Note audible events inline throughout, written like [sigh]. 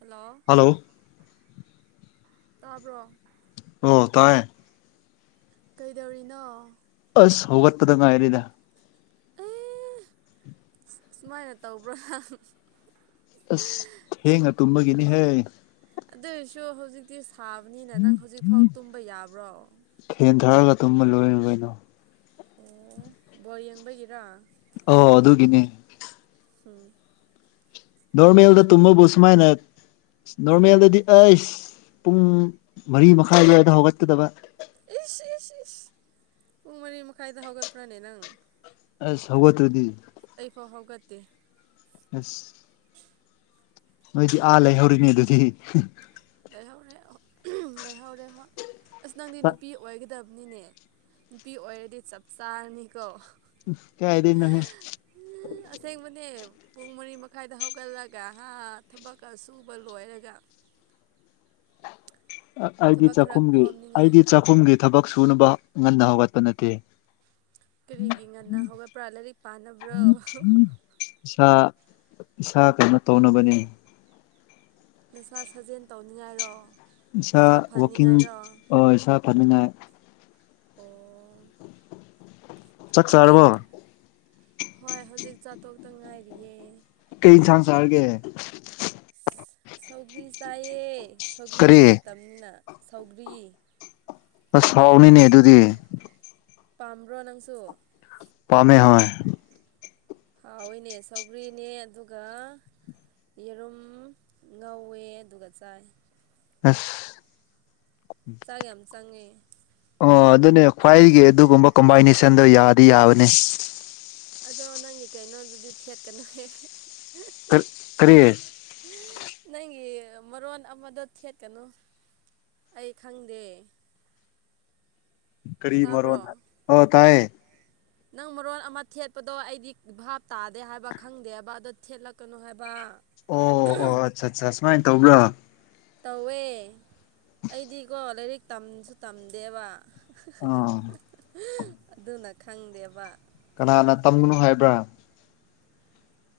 Hello hello ꯇꯥꯕ꯭ꯔꯣ ꯑꯣ ꯇꯥꯏꯌꯦ ꯀꯩꯗꯧꯔꯤꯅꯣ ꯑꯁ ꯍꯣꯗꯅ ꯍꯥꯏꯔꯤꯗ ꯑꯦ ꯁꯨꯃꯥꯏꯅ ꯇꯧꯕ꯭ꯔꯥ ꯑꯁ ꯊꯦꯡꯉ ꯇꯨꯝꯕꯒꯤꯅꯤꯍꯦ ꯑꯗꯨꯏꯁꯨ ꯍꯧꯖꯤꯛꯇꯤ ꯁꯥꯕꯅꯤꯅ ꯅꯪ ꯍꯧꯖꯤꯛꯐꯥꯎ ꯇꯨꯝꯕ ꯌꯥꯕ꯭ꯔꯣ ꯊꯦꯟ ꯊꯥꯔꯒ ꯇꯨꯝꯃ ꯂꯣꯏꯔꯣꯏꯅꯣ ꯑꯣ ꯕꯣꯔ ꯌꯦꯡꯕꯒꯤꯔ ꯑꯣ ꯑꯗꯨꯒꯤꯅꯦ ꯎꯝ ꯗꯧꯔ ꯃꯜꯗ ꯇꯨꯝꯃꯕꯨꯁꯃꯥꯏꯅ ꯅꯣꯔꯃꯦꯜꯗꯗꯤ ꯑꯩꯁ ꯄꯨꯡ ꯃꯔꯤ ꯃꯈꯥꯏ ꯌꯗ ꯍꯧꯒꯠꯀꯗꯕ ꯏ ꯏ ꯏ ꯄꯨꯡ ꯃꯔꯤ ꯃꯈꯥꯏꯗ ꯍꯧꯒꯦ ꯐ꯭ꯔꯥꯅꯦ ꯅꯪ ꯑꯁ ꯁꯒꯣꯗ꯭ꯔꯗꯤ ꯑꯩꯐꯥꯎ ꯍꯧꯒꯠꯇꯦ ꯑꯁ ꯅꯣꯏꯗꯤ ꯑꯥ ꯂꯩꯍꯧꯔꯤꯅꯦ ꯑꯗꯨꯗꯤ ꯂꯩꯍꯧꯔꯦ ꯂꯩꯍꯧꯔꯦ ꯍꯣꯏ ꯑꯁ ꯅꯪꯗꯤ ꯅꯨꯄꯤ ꯑꯣꯏꯒꯗꯕꯅꯤꯅꯦ ꯅꯨꯄꯤ ꯑꯣꯏꯔꯗꯤ ꯆꯞ ꯆꯥꯔꯅꯤꯀꯣ ꯀꯌꯥꯏꯗꯅꯍꯦ ꯎ ꯑꯁꯥꯏ ꯃ ꯄꯨꯡ ꯃꯔꯤ ꯃꯈꯥꯏꯗ ꯍꯧꯒꯠꯂꯒ ꯍꯥ ꯊꯕꯛꯀ ꯁꯨꯕ ꯂꯣꯏꯔꯒ ꯑꯩꯗꯤ ꯊꯕꯛ ꯈꯔ ꯆꯥꯛꯈꯨꯝꯒꯤ ꯀꯣꯝꯅꯤꯡꯉꯥꯏ ꯑꯩꯗꯤ ꯆꯥꯛꯈꯨꯝꯒꯤ ꯊꯕꯛ ꯁꯨꯅꯕ ꯉꯟꯅ ꯍꯧꯒꯠꯄ ꯅꯠꯇꯦ ꯀꯔꯤꯒꯤ ꯉꯟꯅ ꯍꯧꯒꯠꯄ꯭ꯔꯥ ꯂꯥꯏꯔꯤꯛ ꯄꯥꯅꯕ꯭ꯔꯣ ꯏꯁꯥ ꯏꯁꯥ ꯀꯩꯅꯣ ꯇꯧꯅꯕꯅꯦ ꯅꯁꯥ ꯁꯥꯖꯦꯜ ꯇꯧꯅꯤꯡꯉꯥꯏꯔꯣ ꯏꯁꯥ ꯅꯁꯥ ꯀꯤꯡ ꯐꯅꯤꯡꯉꯥꯏꯔꯣ ꯏꯁꯥ ꯐꯅꯤꯡꯉꯥꯏ ꯑꯣ ꯆꯥꯛ ꯑꯗꯨꯗꯤꯟ ꯆꯥꯔꯕꯣ ꯍꯣꯏ ꯍꯧꯖꯤꯛ ꯆꯥꯊꯣꯛꯇ ꯉꯥꯏꯔꯤꯌꯦ ꯀꯩ ꯏꯟꯁꯥꯡ ꯆꯥꯔꯒꯦ ꯁꯧꯒ꯭ꯔꯤ ꯆꯥꯏꯑ ꯁꯧꯒ꯭ꯔꯤꯒꯤ ꯀꯔꯤ ꯃꯇꯝꯅ ꯁꯧꯒ꯭ꯔꯤ ꯑꯁ ꯍꯥꯎꯅꯤꯅꯦ ꯑꯗꯨꯗꯤ ꯄꯥꯝꯕ꯭ꯔꯣ ꯅꯪꯁꯨ ꯄꯥꯝꯃꯦ ꯍ ꯍꯥꯎꯍꯏꯅꯦ ꯁꯧꯒ꯭ꯔꯤꯅꯦ ꯑꯗꯨꯒ ꯌꯦꯔꯨꯝ ꯉꯧꯋꯦ ꯑꯗꯨꯒ ꯆꯥꯏ ꯑꯁ ꯆꯥꯛ ꯌꯥꯝ ꯆꯪꯉꯦ ꯑꯣ ꯑꯗꯨꯅꯦ ꯈ꯭ꯋꯥꯏꯒꯤ ꯑꯗꯨꯒꯨꯝꯕ ꯀꯝꯕꯥꯏꯅꯦꯁꯟꯗꯣ ꯌꯥꯗꯤ ꯌꯥꯕꯅꯦ ꯑꯗꯣ ꯅꯪꯒꯤ ꯀꯩꯅꯣꯗꯨꯗꯤ ꯊꯦꯠꯀꯅꯨꯍ ꯔꯤ ꯀꯔꯤꯑꯌꯦ ꯅꯪꯒꯤ ꯃꯔꯣꯟ ꯑꯃꯗꯣ ꯊꯦꯠꯀꯅꯨ ꯑꯩ ꯈꯪꯗꯦ ꯀꯔꯤ ꯇꯥꯕ꯭ꯔꯣ ꯃꯔꯑꯣ ꯑꯣ ꯇꯥꯏꯌꯦ ꯅꯪ ꯃꯔꯣꯟ ꯑꯃ ꯊꯦꯠꯄꯗꯣ ꯑꯩꯗꯤ ꯚꯥꯞ ꯇꯥꯗꯦ ꯍꯥꯏꯕ ꯈꯪꯗꯦꯕ ꯑꯗꯨꯣ ꯊꯦꯠꯂꯛ ꯀꯅꯣ ꯍꯥꯏꯕ ꯑꯣ ꯑꯣ ꯑꯠꯆꯥ ꯑꯠꯆꯥ ꯁꯨꯃꯥꯏꯅ ꯇꯧꯕ꯭ꯔꯥ ꯇꯧꯋꯦ ꯑꯩꯗꯤꯀꯣ ꯂꯥꯏꯔꯤꯛ ꯇꯝꯁꯨ ꯇꯝꯗꯦꯕ ꯑꯥ ꯑꯗꯨꯅ ꯈꯪꯗꯦꯕ ꯀꯅꯥꯅ ꯇꯝꯒꯅꯨ ꯍꯥꯏꯕ꯭ꯔꯥ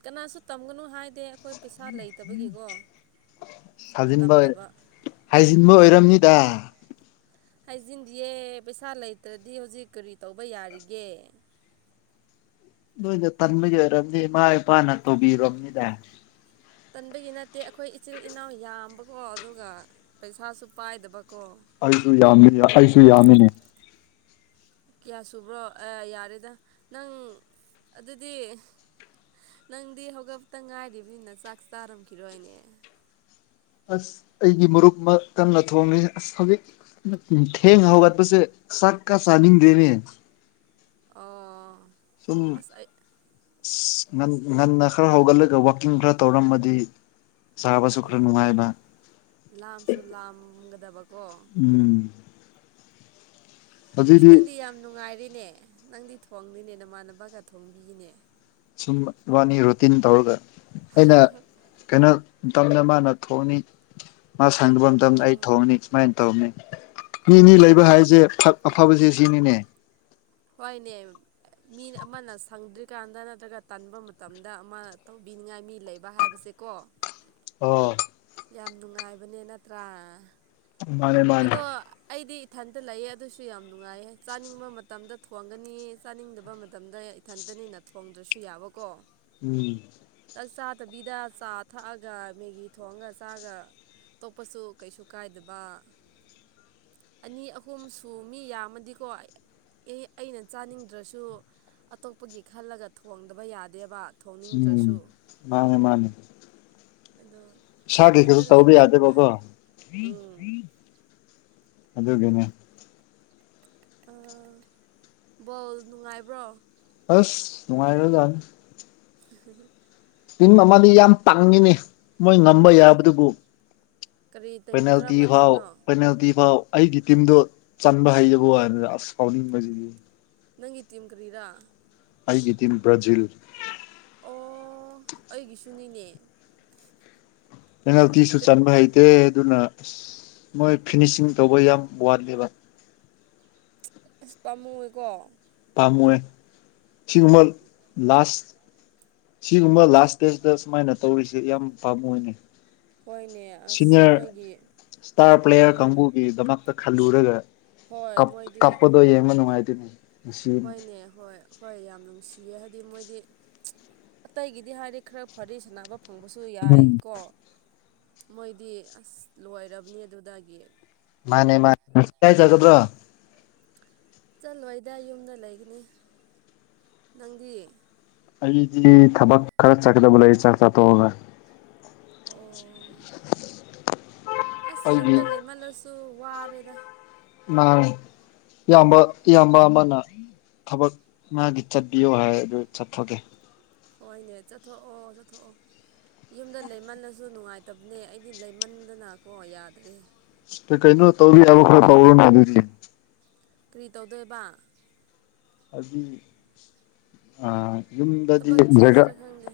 ꯀꯅꯥꯁꯨ ꯇꯝꯒꯅꯨ ꯍꯥꯏꯗꯦ ꯑꯩꯈꯣꯏ ꯄꯩꯁꯥ ꯂꯩꯇꯕꯒꯤꯀꯣ ꯁꯥꯖꯤꯟꯕ ꯇꯝꯗꯕ ꯍꯥꯏꯖꯤꯟꯕ ꯑꯣꯏꯔꯝꯅꯤꯗ ꯍꯥꯏꯖꯤꯟꯗꯤꯌꯦ ꯄꯩꯁꯥ ꯂꯩꯇ꯭ꯔꯗꯤ ꯍꯧꯖꯤꯛ ꯀꯔꯤ ꯇꯧꯕ ꯌꯥꯔꯤꯒꯦ ꯅꯣꯏꯅ ꯇꯟꯕꯒꯤ ꯑꯣꯏꯔꯝꯅꯤ ꯏꯃꯥ ꯏꯄꯥꯅ ꯇꯧꯕꯤꯔꯝꯅꯤꯗ ꯇꯟꯕꯒꯤ ꯅꯠꯇꯦ ꯑꯩꯈꯣꯏ ꯏꯆꯤꯜ ꯏꯅꯥꯎ ꯌꯥꯝꯕꯀꯣ ꯑꯗꯨꯒ ꯄꯩꯁꯥꯁꯨ ꯄꯥꯏꯗꯕꯀꯣ ꯑꯩꯁꯨ ꯌꯥꯝꯃꯤ ꯑꯩꯁꯨ ꯌꯥꯝꯃꯤꯅꯦ ꯀꯌꯥ ꯁꯨꯕ꯭ꯔꯣ ꯑ ꯌꯥꯔꯦꯗ ꯅꯪ ꯑꯗꯨꯗꯤ ꯅꯪꯗꯤ ꯍꯧꯒꯠꯄꯇ ꯉꯥꯏꯔꯤꯕꯅꯤꯅ ꯆꯥꯛ ꯆꯥꯔꯝꯈꯤꯔꯣꯏꯅꯦ ꯑꯁ ꯑꯩꯒꯤ ꯃꯔꯨꯞ ꯑꯃ ꯀꯟꯅ ꯊꯣꯡꯂꯤ ꯑꯁ ꯍꯧꯖꯤꯛ ꯊꯦꯡ ꯍꯧꯒꯠꯄꯁꯦ ꯆꯥꯛꯀ ꯆꯥꯅꯤꯡꯗꯦꯅꯦ ꯑꯣ ꯁꯨꯝ ꯑꯁ ꯑꯩ ꯉꯟꯅ ꯈꯔ ꯍꯧꯒꯠꯂꯒ ꯋꯥꯛꯀꯤꯡ ꯈꯔ ꯇꯧꯔꯝꯃꯗꯤ ꯆꯕꯁꯨ ꯈ꯭ꯔ ꯑꯣ ꯅꯨꯡꯉꯥꯏꯕ ꯂꯥꯝꯁꯨ ꯂꯥꯝꯒꯗꯕꯀꯣ ꯎꯝ ꯏꯁ ꯍꯧꯖꯤꯛꯇꯤ ꯅꯪꯗꯤ ꯌꯥꯝ ꯅꯨꯡꯉꯥꯏꯔꯦꯅꯦ ꯅꯪꯗꯤ ꯊꯣꯡꯗꯦꯅꯦ ꯅꯃꯥꯟꯅꯕꯅ ꯊꯣꯡꯕꯤꯑꯦꯅꯦ ꯁꯨꯝ ꯏꯕꯥꯅꯤ ꯔꯨꯇꯤꯟ ꯇꯧꯔꯒ ꯑꯩꯅ ꯀꯩꯅꯣ ꯃꯇꯝꯗ ꯃꯥꯅ ꯊꯣꯡꯅꯤ ꯃꯥ ꯁꯪꯗꯕ ꯃꯇꯝꯗ ꯑꯣ ꯑꯩ ꯊꯣꯡꯅꯤ ꯁꯨꯃꯥꯏꯅ ꯇꯧꯕꯅꯦ ꯃꯤꯅꯤ ꯂꯩꯕ ꯅꯤꯕꯥꯟ ꯍꯥꯏꯁꯦ ꯑꯐꯕꯁꯦ ꯁꯤꯅꯤꯅꯦ ꯍꯣꯏꯅꯦ ꯃꯤ ꯑꯃꯅ ꯁꯪꯗ꯭ꯔꯤꯀꯥꯟꯗ ꯅꯠꯇ꯭ꯔꯒ ꯇꯟꯕ ꯃꯇꯝꯗ ꯑꯃ ꯇꯧꯕꯤꯅꯤꯡꯉꯥꯏ ꯃꯤ ꯂꯩ ꯕ ꯍꯥꯏꯕꯁꯦ ꯀꯣ ꯑꯣ ꯌꯥꯝ ꯅꯨꯡꯉꯥꯏꯕꯅꯦ ꯅꯠꯇ꯭ꯔꯥ ꯃꯥꯅꯦ ꯃꯥꯅꯦ ꯑꯗꯣ ꯑꯩꯗꯤ ꯏꯊꯟꯇ ꯂꯩꯌꯦ ꯑꯗꯨꯁꯨ ꯌꯥꯝ ꯅꯨꯡꯉꯥꯏꯌꯦ ꯆꯥꯅꯤꯡꯕ ꯃꯇꯝꯗ ꯊꯣꯡꯒꯅꯤ ꯆꯥꯅꯤꯡꯗꯕ ꯃꯇꯝꯗ ꯏꯊꯟꯇꯅꯤꯅ ꯊꯣꯡꯗ꯭ꯔꯁꯨ ꯌꯥꯕꯀꯣ ꯎꯝ ꯆꯥꯛ ꯆꯥꯗꯕꯤꯗ ꯆꯥ ꯊꯛꯑꯒ ꯃꯦꯒꯤ ꯊꯣꯡꯉꯒ ꯆꯥꯒ ꯇꯣꯛꯄꯁꯨ ꯀꯩꯁꯨ ꯀꯥꯏꯗꯕ ꯑꯅꯤ ꯑꯍꯨꯝ ꯁꯨ ꯃꯤ ꯌꯥꯝꯃꯗꯤꯀꯣ ꯑꯦ ꯑꯩꯅ ꯆꯥꯅꯤꯡꯗ꯭ꯔꯁꯨ ꯑꯇꯣꯞꯄꯒꯤ ꯈꯜꯂꯒ ꯊꯣꯡꯗꯕ ꯌꯥꯗꯦꯕ ꯎꯝ ꯊꯣꯡꯅꯤꯡꯗ꯭ꯔꯁꯨ ꯃꯥꯅꯦ ꯃꯥꯅꯦ ꯑꯗꯣ ꯏꯁꯥꯒꯤ ꯏꯊꯟꯇ [unintelligible] ꯇꯧꯕ ꯂꯩꯕꯁꯨ ꯅꯨꯡꯉꯥꯏ ꯌꯥꯗꯦꯕꯀꯣ ꯎꯝ ꯑꯗꯨꯒꯤꯅꯦ ꯑ ꯕꯣꯜ ꯅꯨꯡꯉꯥꯏꯕ꯭ꯔꯣ ꯑꯁ ꯅꯨꯡꯉꯥꯏꯈ꯭ꯔꯖꯅꯤ [unintelligible] ꯇꯤꯝ ꯑꯃꯗꯤ ꯌꯥꯝ ꯄꯪꯉꯤꯅꯦ ꯃꯣꯏ ꯉꯝꯕ ꯌꯥꯕꯗꯨꯕꯨ ꯀꯔꯤ ꯇꯤꯝ ꯄꯦꯅꯥꯜꯇꯤ ꯀꯔꯝꯕ ꯐꯥꯎ ꯇꯤꯝꯅꯣ ꯄꯦꯅꯥꯜꯇꯤ ꯐꯥꯎ ꯑꯩꯒꯤ ꯇꯤꯝꯗꯣ ꯆꯟꯕ ꯍꯩꯇꯕ ꯋꯥꯅꯤꯗ ꯑꯁ ꯁꯥꯎꯅꯤꯡꯕꯁꯤꯗꯤ ꯅꯪꯒꯤ ꯇꯤꯝ ꯀꯔꯤꯔꯥ ꯑꯩꯒꯤ ꯇꯤꯝ ꯕ꯭ꯔꯥꯖꯤꯜ ꯑꯣ ꯑꯩꯒꯤꯁꯨꯅꯤꯅꯦ ꯄꯦꯉꯜꯇꯤꯁꯨ ꯆꯟꯕ ꯍꯩꯇꯦ ꯑꯗꯨꯅ ꯃꯣꯏ ꯐꯤꯅꯤꯁꯤꯡ ꯇꯧꯕ ꯌꯥꯝ ꯋꯥꯠꯂꯦꯕ ꯑꯁ ꯄꯥꯝꯃꯨꯑꯦꯀꯣ ꯄꯥꯝꯋꯦ ꯁꯤꯒꯨꯝꯕ ꯂꯥꯁ ꯁꯤꯒꯨꯝꯕ ꯂꯥꯁ ꯏꯁꯇꯦꯖꯇ ꯁꯨꯃꯥꯏꯅ ꯇꯧꯔꯤꯁꯦ ꯌꯥꯝ ꯄꯥꯝꯃꯨꯑꯦꯅꯦ ꯍꯣꯏꯅꯦ ꯑꯁ ꯁꯤꯅꯤꯌꯔ ꯃꯣꯏꯒꯤ ꯏꯁꯇꯥꯔ ꯄ꯭ꯂꯦꯌꯔ ꯎꯝ ꯀꯥꯡꯕꯨꯨꯒꯤ ꯗꯃꯛ ꯇ ꯈꯜꯂꯨꯔꯒ ꯍꯣꯏ ꯃꯣꯏꯗꯤ ꯀꯞꯄꯗꯣ ꯌꯦꯡꯕ ꯅꯨꯡꯉꯥꯏꯇꯦꯅꯦ ꯉꯁꯤ ꯍꯣꯏꯅꯦ ꯍꯣꯏ ꯍꯣꯏ ꯌꯥꯝ ꯅꯨꯡꯁꯤꯌꯦ ꯍꯥꯏꯗꯤ ꯃꯣꯏꯗꯤ ꯑꯇꯩꯒꯤꯗꯤ ꯍꯥꯏꯗꯤ ꯈꯔ ꯐꯔꯤ ꯁꯅꯥꯕ ꯐꯪꯕꯁꯨ ꯎꯝ ꯌꯥꯏ ꯀꯣ ꯃꯣꯏꯗꯤ ꯑꯁ ꯂꯣꯏꯔꯕꯅꯤ ꯑꯗꯨꯗꯒꯤ ꯃꯥꯅꯦ ꯃꯥꯅꯦ ꯀꯥꯏ ꯆꯒꯗ꯭ꯔꯣ ꯆꯠꯂꯣꯏꯗ ꯌꯨꯝꯗ ꯂꯩꯒꯅꯤ ꯅꯪꯗꯤ ꯑꯩꯗꯤ ꯊꯕꯛ ꯈꯔ ꯆꯠꯀꯗꯕ ꯂꯩ ꯆꯥꯛ ꯆꯥꯊꯣꯛꯑꯒ ꯑꯣ ꯑꯁ ꯑꯩꯒꯤ ꯌꯨꯝꯗ ꯂꯩꯃꯜꯂꯁꯨ ꯋꯥꯔꯦꯗ ꯃꯥꯅꯦ ꯏꯌꯥꯝꯕ ꯏꯌꯥꯝꯕ ꯑꯃꯅ ꯊꯕꯛ ꯃꯥꯒꯤ ꯆꯠꯄꯤꯌꯨ ꯍꯥꯏꯗꯨ ꯆꯠꯊꯒꯦ ꯍꯣꯏꯅꯦ ꯆꯠꯊꯣꯛꯑꯣ ꯆꯠꯊꯣꯛꯑꯣ ꯌꯨꯝꯗ ꯂꯩꯃꯜꯂꯁꯨ ꯅꯨꯡꯉꯥꯏꯇꯕꯅꯦ ꯑꯩꯗꯤ ꯂꯩꯃꯟꯗꯅꯀꯣ ꯌꯥꯗ꯭ꯔꯦ ꯀꯩꯅꯣ ꯇꯧꯔꯤ ꯌꯥꯕ ꯈꯔ ꯇꯧꯔꯨꯅꯦ ꯑꯗꯨꯗꯤ ꯀꯔꯤ ꯇꯧꯗꯣꯏꯕ ꯍꯥꯏꯗꯤ ꯌꯨꯝꯗꯗꯤ ꯊꯕꯛ ꯊꯤꯁꯤꯔꯥ ꯈꯪꯗꯦ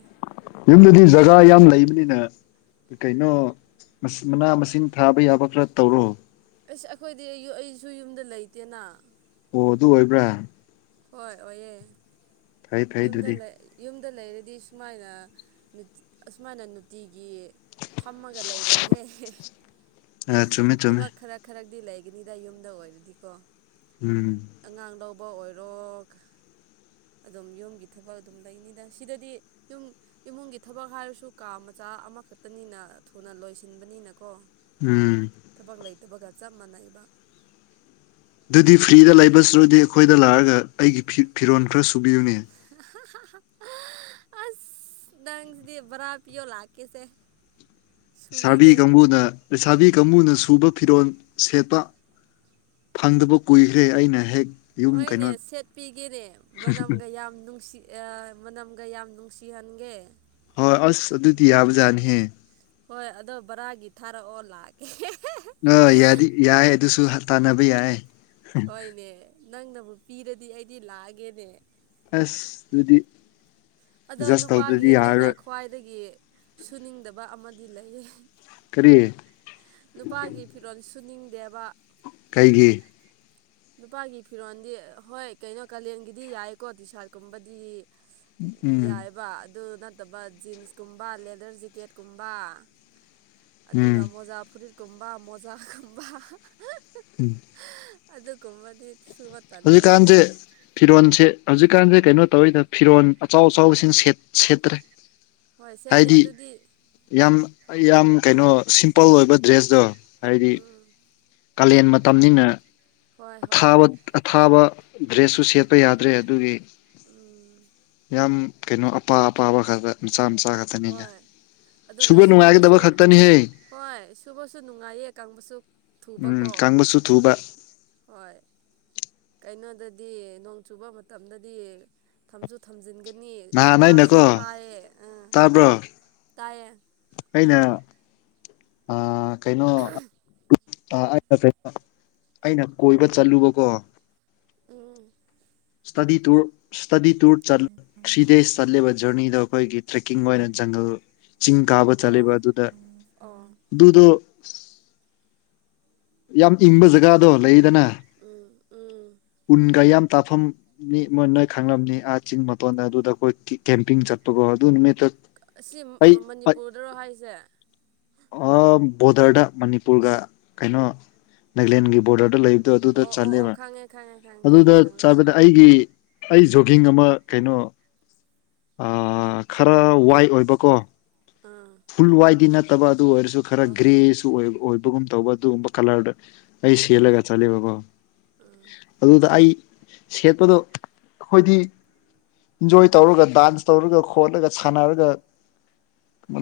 ꯌꯨꯝꯗꯗꯤ ꯖꯒꯥ ꯌꯥꯝ ꯂꯩꯕꯅꯤꯅꯦ ꯀꯩꯅꯣ ꯃꯅꯥ ꯃꯁꯤꯡ ꯊꯥꯕ ꯌꯥꯕ ꯈꯔ ꯇꯧꯔꯣ ꯑꯁ ꯑꯩꯈꯣꯏꯗꯤ ꯑꯩꯁꯨ ꯌꯨꯝꯗ ꯂꯩꯇꯦꯅ ꯑꯣ ꯑꯗꯨ ꯑꯣꯏꯕ꯭ꯔꯥ ꯍꯣꯏ ꯑꯣꯏꯑꯦ ꯐꯩ ꯐꯩ ꯌꯨꯝꯗ ꯑꯗꯨꯗꯤ ꯌꯨꯝꯗ ꯂꯩꯔꯗꯤ ꯁꯨꯃꯥꯏꯅ ꯑꯁꯨꯃꯥꯏꯅ ꯅꯨꯡꯇꯤꯒꯤ ꯐꯝꯃꯒ ꯂꯩꯔꯣꯏꯍꯦ ꯑ ꯆꯨꯝꯃꯦ ꯆꯨꯝꯃꯦ ꯊꯕꯛ ꯈꯔ ꯈꯔꯗꯤ ꯂꯩꯒꯅꯤꯗ ꯌꯨꯝꯗ ꯑꯣꯏꯔꯗꯤꯀꯣ ꯎꯝ ꯑꯉꯥꯡ ꯂꯧꯕ ꯑꯣꯏꯔꯣ ꯑꯗꯨꯝ ꯌꯨꯝꯝꯒꯤ ꯊꯕꯛ ꯑꯗꯨꯝ ꯂꯩꯅꯤꯅ ꯁꯤꯗꯗꯤ ꯌꯨꯝ ꯏꯃꯨꯡꯒꯤ ꯊꯕꯛ ꯍꯥꯏꯔꯁꯨ ꯀꯥ ꯃꯆꯥ ꯑꯃꯈꯛꯇꯅꯤꯅ ꯊꯨꯅ ꯂꯣꯏꯁꯤꯟꯕꯅꯤꯅꯀꯣ ꯎꯝ ꯊꯕꯛ ꯂꯩꯇꯕꯒ ꯆꯞ ꯃꯥꯟꯅꯩꯕ ꯑꯗꯨꯗꯤ ꯐ꯭ꯔꯤꯗ ꯂꯩꯕꯕꯁꯤꯔꯗꯤ ꯑꯩꯈꯣꯏꯗ ꯂꯥꯛꯑꯒ ꯑꯩꯒꯤ ꯐꯤ ꯐꯤꯔꯣꯟ ꯈꯔ ꯁꯨꯕꯤꯌꯨꯅꯦ ꯑꯁ ꯗꯪꯁꯤꯗꯤ ꯕꯔꯥ ꯄꯤꯌꯣ ꯂꯥꯛ ꯀꯦꯁꯦ ꯂꯩꯥꯕꯤ ꯀꯥꯡꯕꯨꯅ ꯂꯩꯁꯥꯕꯤ ꯀꯥꯡꯕꯨꯅ ꯁꯨꯕ ꯐꯤꯔꯣꯜ ꯁꯦꯠꯄ ꯐꯪꯗꯕ ꯀꯨꯏꯈ꯭ꯔꯦ ꯑꯩꯅ ꯍꯦꯛ ꯌꯨꯝ ꯍꯣꯏꯅꯦ ꯀꯩꯅꯣ ꯁꯦꯠꯄꯤꯒꯦꯅꯦ ꯃꯅꯝꯒ ꯌꯥꯝ ꯅꯨꯡꯁꯤ ꯃꯅꯝꯒ ꯌꯥꯝ ꯅꯨꯡꯁꯤꯍꯟꯒꯦ ꯍꯣꯏ ꯑꯁ ꯑꯗꯨꯗꯤ ꯌꯥꯕꯖꯥꯠꯅꯤꯍꯦ ꯍꯣꯏ ꯑꯗꯣ ꯕꯔꯥꯒꯤ ꯊꯥꯔꯛꯑꯣ ꯂꯥꯛꯀꯦ ꯑ ꯌꯥꯗꯤ ꯌꯥꯏ ꯑꯗꯨꯁꯨ ꯇꯥꯟꯅꯕ ꯌꯥꯏ ꯍꯣꯏꯅꯦ ꯅꯪꯅꯕꯨ ꯄꯤꯔꯗꯤ ꯑꯩꯗꯤ ꯂꯥꯛꯑꯒꯦꯅꯦ ꯑꯁ ꯑꯗꯨꯗꯤ ꯑꯗꯣ ꯑꯦꯗꯖꯁ ꯅꯨꯄꯥꯒꯤ ꯇꯧꯗ꯭ꯔꯗꯤ ꯑꯩꯅ ꯌꯥꯔꯔꯣꯏ ꯈ꯭ꯋꯥꯏꯗꯒꯤ ꯁꯨꯅꯤꯡꯗꯕ ꯑꯃꯗꯤ ꯂꯩꯌꯦ ꯀꯔꯤ ꯅꯨꯄꯥꯒꯤ ꯐꯤꯔꯣꯜ ꯁꯨꯅꯤꯡꯗꯦꯕ ꯀꯩꯒꯤ [unintelligible] ꯅꯨꯄꯥꯒꯤ ꯐꯤꯔꯣꯜꯗꯤ ꯍꯣꯏ ꯀꯩꯅꯣ ꯀꯥꯂꯦꯟꯒꯤꯗꯤ ꯌꯥꯏꯀꯣ ꯇꯤ ꯁꯥꯔꯠꯀꯨꯝꯕꯗꯤ ꯎꯝ ꯌꯥꯏꯑꯕ ꯑꯗꯨ ꯅꯠꯇꯕ ꯖꯤꯟꯁꯀꯨꯝꯕ ꯂꯦꯗꯔ ꯖꯤꯀꯦꯠꯀꯨꯝꯕ ꯎꯝ ꯑꯗꯨꯒꯥ ꯃꯣꯖꯥ ꯐꯨꯔꯤꯠꯀꯨꯝꯕꯥ ꯃꯣꯖꯥꯒꯨꯝꯕꯥ꯫ ꯎꯝꯝ ꯍꯨꯝ ꯑꯗꯨ ꯀꯨꯝꯕꯗꯤ ꯑꯗꯨꯗꯤ ꯀꯥꯟꯅꯗꯦ ꯐꯤꯔꯣꯜꯁꯦ ꯍꯧꯖꯤꯛꯀꯥꯟꯁꯦ ꯀꯩꯅꯣ ꯇꯧꯔꯤꯗ ꯐꯤꯔꯣꯜ ꯑꯆꯥꯎ ꯑꯆꯥꯎꯕꯁꯤꯡ ꯁꯦꯠ ꯁꯦꯜ ꯇꯔ ꯍꯣꯏ ꯁꯦꯠꯇꯦ ꯍꯥꯏꯗꯤ ꯑꯗꯨꯗꯤ ꯌꯥꯝ ꯌꯥꯝ ꯀꯩꯅꯣ ꯁꯤꯝꯄꯜ ꯑꯣꯏꯕ ꯗ꯭ꯔꯦꯁꯇꯣ꯫ ꯍꯥꯏꯕꯗꯤ ꯎꯝ ꯀꯥꯂꯦꯟ ꯃꯇꯝꯅꯤꯅꯀꫭ ꯍꯣꯏ ꯍꯣꯏ ꯑꯊꯥꯕ ꯑꯊꯥꯕ ꯗ꯭ꯔꯦꯁꯁꯨ ꯁꯦꯠꯄꯥ ꯌꯥꯗ꯭ꯔꯦ ꯑꯗꯨꯒꯤ꯫ ꯎꯝ ꯌꯥꯝ ꯀꯩꯅꯣ ꯑꯄꯥ ꯑꯄꯥꯕ ꯈꯔ ꯈꯔ ꯃꯆꯥ ꯃꯆꯥ ꯈꯛꯇꯅꯤꯗꯥ ꯑꯗꯨꯒꯥ ꯁꯨꯕꯁꯨ ꯍꯣꯏ ꯁꯨꯕꯁꯨ ꯅꯨꯡꯉꯥꯏꯌꯦ ꯀꯪꯕꯁꯨ ꯎꯝꯝ ꯊꯨꯕꯀꯣ ꯀꯪꯕꯁꯨ ꯊꯨꯕꯥ ꯍꯣꯏ ꯀꯩꯅꯣꯗꯗꯤ ꯅꯣꯡ ꯆꯨꯕꯥ ꯃꯇꯝꯗꯥꯗꯤ ꯊꯝꯁꯨ ꯊꯝꯖꯤꯟꯒꯅꯤ ꯅꯍꯥꯟ ꯊꯥꯁꯨ ꯑꯩꯅꯀꯣ ꯊꯥꯏꯌꯦ ꯑꯥ ꯇꯥꯕ꯭ꯔꯣ ꯇꯥꯏꯌꯦ ꯑꯩꯅ ꯑꯥ ꯀꯩꯅꯣ ꯑꫭ ꯑꯥ ꯀꯇꯂꯗꯥ ꯑꯩꯅ ꯀꯣꯏꯕ ꯆꯠꯂꯨꯕꯀꯣ ꯎꯝ ꯎꯝ ꯏꯁ꯭ꯇꯗꯤ ꯇꯨꯔ ꯏꯁꯇꯗꯤ ꯇꯨꯔ ꯆꯠ ꯊꯔꯤꯗꯦꯁ ꯀꯤ ꯆꯠꯂꯤꯕꯥ ꯖꯔꯅꯤꯗꯣ ꯑꯩꯈꯣꯏꯒꯤ ꯇ꯭ꯔꯦꯛꯀꯤꯡ ꯑꯣꯏꯅ ꯖꯪꯒꯜ ꯆꯤꯡ ꯀꯥꯕ ꯑꯣ ꯆꯠꯂꯦꯕ ꯑꯗꯨꯗꯥ ꯑꯣ ꯑꯗꯨꯗꯣ ꯌꯥꯝ ꯏꯪꯕ ꯖꯒꯥꯗꯣ ꯂꯩꯗꯥꯅ ꯎꯝ ꯎꯝ ꯎꯟꯒꯥ ꯌꯥꯝ ꯇꯥꯐꯝ ꯃꯤ ꯃꯣꯏꯅꯃꯛ ꯅꯣꯏ ꯈꯪꯂꯝꯅꯤ ꯑꯥ ꯆꯤꯡ ꯃꯇꯣꯟꯗ ꯑꯗꯨꯗ ꯑꯩꯈꯣꯏ ꯀꯦꯝꯄꯤꯡ ꯆꯠꯄꯒꯣ ꯑꯗꯨ ꯅꯨꯃꯤꯠꯇ ꯑꯁꯤ ꯑꯩ ꯃꯅꯤꯄꯨꯔꯗꯔꯣ ꯍꯥꯏꯁꯦ ꯑꯥ ꯕꯣꯗꯔꯗ ꯃꯅꯤꯄꯨꯔꯒ ꯀꯩꯅꯣ ꯅꯥꯒꯂꯦꯟꯒꯤ ꯕꯣꯔꯗꯔꯗ ꯂꯩ ꯑꯣ ꯑꯣ ꯑꯣ ꯈꯪꯉꯦ ꯈꯪꯉꯦ ꯈꯪꯉꯦ ꯑꯗꯨꯗ ꯈꯪꯉꯦ ꯈꯪꯂꯦ ꯆꯠꯄꯗꯥ ꯈꯪꯂꯦ ꯑꯩꯒꯤ ꯑꯩ ꯖꯣꯒꯤꯡ ꯑꯃ ꯀꯩꯅꯣ ꯈꯔ ꯋꯥꯏꯠ ꯑꯣꯏꯕꯥ ꯀꯣ ꯑꯥ ꯐꯨꯜ ꯋꯥꯏꯗꯤ ꯅꯠꯇꯕꯥ ꯑꯗꯨ ꯑꯣꯏꯔꯁꯨ ꯈꯔꯗꯤ ꯍꯣꯏ ꯒ꯭ꯔꯦ ꯍꯣꯏ ꯑꯥꯗꯨ ꯑꯣꯏꯕꯒꯨꯝ ꯇꯧꯕ ꯑꯗꯨꯒꯨꯝꯕ ꯀꯂꯔꯗ ꯑꯩ ꯁꯦꯠꯂꯒ ꯆꯠꯂꯦꯕꯀꯣ ꯑꯥ ꯑꯗꯨꯗꯥ ꯑꯩ ꯁꯦꯠꯄꯗꯣ ꯑꯩꯈꯣꯏꯗꯤ ꯏꯟꯖꯣꯏ ꯇꯧꯔꯒꯥ ꯗꯥꯟꯁ ꯇꯧꯔꯒꯥ ꯈꯣꯠꯂꯒ ꯁꯥꯟꯅꯔꯒꯥ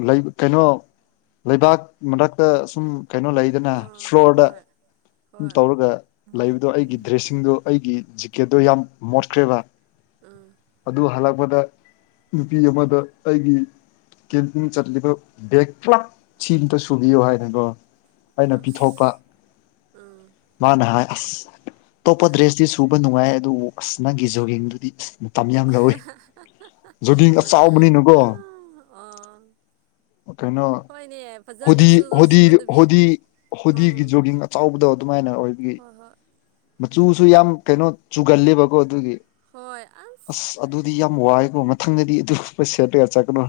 ꯂꯩ ꯀꯩꯅꯣ ꯂꯩꯕꯥꯛ ꯃꯔꯛꯇꯥ ꯁꯨꯝ ꯀꯩꯅꯣ ꯂꯩ ꯂꯩꯗꯥꯅ ꯑꯥ ꯑꯥ ꯐ꯭ꯂꯣꯔꯗꯥ ꯍꯣꯏ ꯍꯣꯏ ꯇꯧꯔꯒ ꯂꯩꯕꯗꯣ ꯑꯩꯒꯤ ꯏꯁꯤꯡꯗꫭ ꯑꯩꯒꯤ ꯖꯤꯀꯦꯠꯇꯣ ꯌꯥꯝ ꯃꯣꯠꯈ꯭ꯔꯦꯕ ꯑꯥ ꯑꯗꯨ ꯍꯜꯂꯛꯄꯗꯥ ꯅꯨꯄꯤ ꯑꯃꯗꯥ ꯑꯩꯒꯤ ꯀꯝꯄꯤꯡ ꯆꯠꯔꯤꯕ ꯕ°ꯛ ꯄꯨꯂꯞ ꯁꯤ ꯑꯥꯇ ꯁꯨꯕꯤꯌꯣ ꯍꯥꯏꯔꯀꯣ ꯑꯩꯅ ꯄꯤꯊꯣꯛꯄꯥ ꯑꯁ ꯎꯝ ꯃꯥꯅ ꯍꯥꯏ ꯑꯁ ꯑꯇꯣꯞꯄꯥ ꯗ꯭ꯔꯦꯁꯇꯤ ꯁꯨꯕ ꯅꯨꯡꯉꯥꯏꯌꯦ ꯑꯗꯨꯕꯨ ꯅꯪꯒꯤ ꯖꯣꯒꯤꯡꯗꯨꯗꯤ ꯑꯥꯁ ꯃꯇꯝ ꯌꯥꯝ ꯂꯧꯋꯤ ꯖꯣꯒꯤꯡ ꯑꯥ ꯆꯥꯎꯕꯅꯤꯅꯀꯣ ꯀꯩꯅꯣ ꯑ [unintelligible] ꯐꯖꯅ ꯍꯣꯗꯤ ꯁꯨꯗꯥ ꯍꯣꯗꯤ ꯁꯨꯗꯕꯤ ꯍꯣꯗꯤ ꯑꯝ ꯍꯣꯗꯤꯒꯤ ꯎꯝ ꯖꯣꯒꯤꯡ ꯑꯆꯧꯕꯗꯣ ꯑꯗꯨꯃꯥꯏꯅ ꯑꯣꯏꯕꯒꯤ ꯍꯣꯏ ꯍꯣꯏ ꯃꯆꯨꯁꯨ ꯌꯥꯝꯅ ꯀꯩꯅꯣ ꯆꯨꯒꯂꯦꯕꯀꯣ ꯑꯗꯨꯒꯤ ꯍꯣꯏ ꯑꯁ ꯑꯗꯨꯗꯤ ꯌꯥꯝ ꯋꯥꯏꯑꯀꯣ ꯃꯊꯪꯗꯗꯤ ꯑꯗꯨꯝꯕ ꯁꯦꯠ ꯔꯀ ꯆꯠꯀꯅꯣ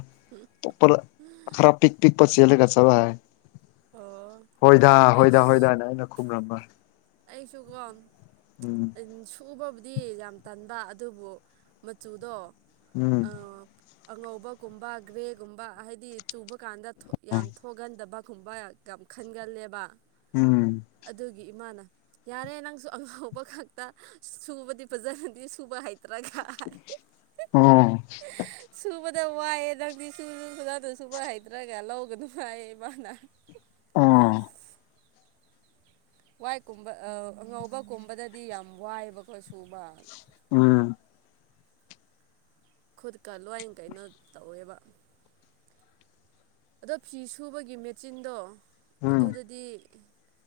ꯑꯇꯣꯞꯄꯗꯥ ꯈꯔ ꯄꯤꯛ ꯄꯤꯛ ꯄꯥ ꯆꯦꯜꯂꯦꯒꯥ ꯆꯠꯔꫭ ꯌꯥꯔꯦ ꯑꯣ ꯍꯣꯏꯗꯥ ꯍꯣꯏꯗꯥ ꯍꯣꯏꯗꯥꯅ ꯑꯩꯅ ꯈꯨꯝꯔꯝꯕꯅꯤ ꯑꯩꯁꯨ ꯀꯣ ꯎꯝ ꯎꯝ ꯁꯨꯕꯕꯨꯗꯤ ꯌꯥꯝ ꯇꯟꯕ ꯑꯗꯨꯕꯨ ꯃꯆꯨꯗꯣ ꯎꯝ ꯑꯥ ꯑꯉꯧꯕꯒꯨꯝꯕ ꯒ꯭ꯔꯦꯒꯨꯝꯕ ꯍꯥꯏꯗꯤ ꯆꯨꯕ ꯀꯥꯟꯗ ꯊꫭꯛ ꯌꯥꯝ ꯊꫭꯛ ꯍꯣꯒꯟꯗꯕꯒꯨꯝꯕ ꯌꯥꯝ ꯈꯟꯒꯜꯂꯦꯕ ꯎꯝ ꯑꯗꯨꯒꯤ ꯏꯃꯥꯅ ꯌꯥꯔꯦ ꯅꯪꯁꯨ ꯑꯉꯧꯕ ꯈꯛꯇ ꯁꯨꯕꯗꯤ ꯐꯖꯅꯗꯤ ꯁꯨꯕ ꯍꯥꯏ ꯇꯔꯒꯥ ꯑꯣ ꯁꯨꯕꯗ ꯋꯥꯏꯑꯦ ꯅꯪꯛꯇꯗꯤ ꯁꯨꯁꯨ ꯐꯖꯅ ꯁꯨꯕ ꯍꯩꯗ꯭ꯔꯒ ꯂꯧꯒꯅ ꯋꯥꯏꯌꯦ ꯏꯃꯅ ꯑꯣ ꯋꯥꯏ ꯀꯨꯝꯕ ꯑꯉꯧꯕ ꯀꯨꯝꯕꯗꯗꯤ ꯌꯥꯝ ꯋꯥꯏꯑꯕꯀꯣ ꯁꯨꯕ ꯎꯝ ꯈꯨꯠꯀ ꯂꯣꯏꯅ ꯀꯩꯅꯣ ꯇꯧꯋꯦꯕ ꯑꯗꯣ ꯐꯤ ꯁꯨꯕꯒꯤ ꯃꯦꯆꯤꯟꯗꯣ ꯎꯝ ꯑꯗꯨꯗꯗꯤ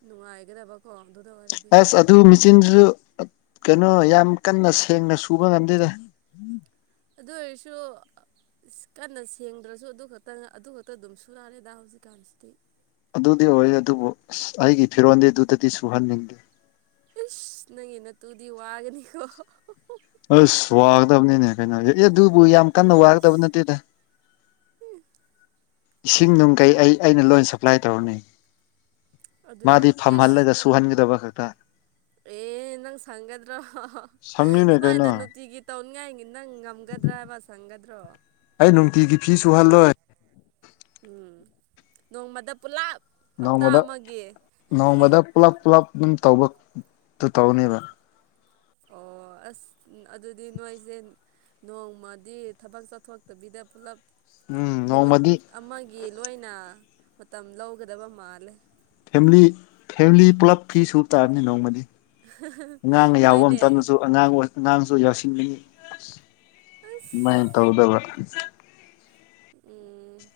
ꯅꯨꯡꯉꯥꯏꯒꯗꯕ ꯑꯣ ꯑ ꯑꯗꯨ ꯑꯁ ꯑꯗꯨ ꯃꯦꯆꯤꯟꯗꯨꯁꯨ ꯀꯩꯅꯣ ꯌꯥꯝ ꯀꯟꯅ ꯁꯦꯡꯅ ꯁꯨꯕ ꯉꯝꯗꯦꯗ ꯑꯗꯨ ꯑꯣꯏꯔꯁꯨ ꯀꯟꯅ ꯁꯦꯡꯗ꯭ꯔꯁꯨ ꯑꯗꯨ ꯈꯛꯇꯪ ꯑꯗꯨ ꯈꯛꯇ ꯑꯗꯨꯝ ꯁꯨꯅꯔꯦꯗ ꯍꯧꯖꯤꯛꯀꯥꯟꯁꯤꯗꯤ ꯑꯗꯨꯗꯤ ꯑꯣꯏ ꯑꯗꯨꯕꯨ ꯑꯩꯒꯤ ꯐꯤꯔꯣꯟꯗꯤ ꯑꯗꯨꯗꯗꯤ ꯁꯨꯍꯟꯅꯤꯡꯗꯦ ꯏꯁ ꯅꯪꯒꯤ ꯅꯠꯇꯨꯗꯤ ꯋꯥꯒꯅꯤꯀꯣ ꯑꯁ ꯋꯥꯒꯗꯕꯅꯤꯅꯦ ꯀꯩꯅꯣ ꯑꯦ ꯑꯗꯨꯕꯨ ꯌꯥꯝ ꯀꯟꯅ ꯋꯥꯒꯗꯕ ꯏꯁ ꯅꯠꯇꯦꯗ ꯏꯁꯤꯡ ꯅꯨꯡ ꯀꯩ ꯑꯩ ꯑꯩꯅ ꯂꯣꯏ ꯁꯄ꯭ꯂꯥꯏ ꯇꯧꯔꯅꯤ ꯑꯗꯨ ꯃꯥꯗꯤ ꯏꯁ ꯐꯝꯍꯜꯂꯒ ꯇꯨꯍꯥꯟꯒꯗꯕ ꯈꯛꯇ ꯑꯦ ꯅꯪ ꯁꯪꯒꯗ꯭ꯔꯣ ꯁꯪꯅꯤꯅꯦ ꯀꯩꯅꯣ ꯁꯨꯃꯥꯏꯅ ꯅꯨꯡꯇꯤꯒꯤ ꯇꯧꯅꯤꯡꯉꯥꯏꯒꯤ ꯅꯪ ꯉ ꯉꯝꯒꯗ꯭ꯔꯥ ꯁꯪꯒꯗ꯭ꯔꯣ ꯑꯩ ꯅꯨꯡꯇꯤꯒꯤ ꯐꯤꯁꯨ ꯍꯜꯂꯣꯏ ꯎꯝ ꯅꯣꯡꯃꯗ ꯄꯨꯂꯞ ꯍꯞꯇꯥ ꯅꯣꯡꯃꯗ ꯑꯃꯒꯤ ꯅꯣꯡꯃꯗ ꯄꯨꯂꯞ ꯄꯨꯂꯞ ꯑꯗꯨꯝ ꯇꯧꯕꯗꯨ ꯇꯧꯅꯦꯕ ꯑꯣ ꯑꯁ ꯑꯗꯨꯗꯤ ꯅꯣꯏꯁꯦ ꯅꯣꯡꯃꯗꯤ ꯊꯕꯛ ꯆꯠꯊꯣꯛꯇꯕꯤꯗ ꯄꯨꯜꯂꯞ ꯎꯝ ꯅꯣꯡꯃꯗꯤ ꯑꯃꯒꯤ ꯂꯣꯏꯅ ꯃꯇꯝ ꯂꯧꯒꯗꯕ ꯃꯥꯜꯂꯦ ꯐꯦꯃꯂꯤ ꯐꯦꯃꯤꯂꯤ ꯄꯨꯂꯞ ꯐꯤ ꯁꯨꯕ ꯇꯥꯕꯅꯤ ꯅꯣꯡꯃꯗꯤ ꯑꯉꯥꯡꯅ ꯌꯥꯎꯕ ꯍꯣꯏꯅꯦ ꯃꯇꯝꯇꯗꯁꯨ ꯑꯉꯥꯡ ꯑꯣꯏ ꯑꯉꯥꯡꯁꯨ ꯌꯥꯁꯤꯟꯅꯤꯡꯉꯤ ꯑꯁ ꯑꯗꯨꯃꯥꯏꯅ ꯇꯧꯗꯕ ꯎꯝ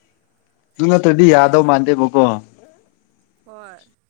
ꯗꯨ ꯅꯠꯇ꯭ꯔꯗꯤ ꯌꯥꯗꯧ ꯃꯥꯟꯗꯦꯕꯀꯣ ꯍꯣꯏ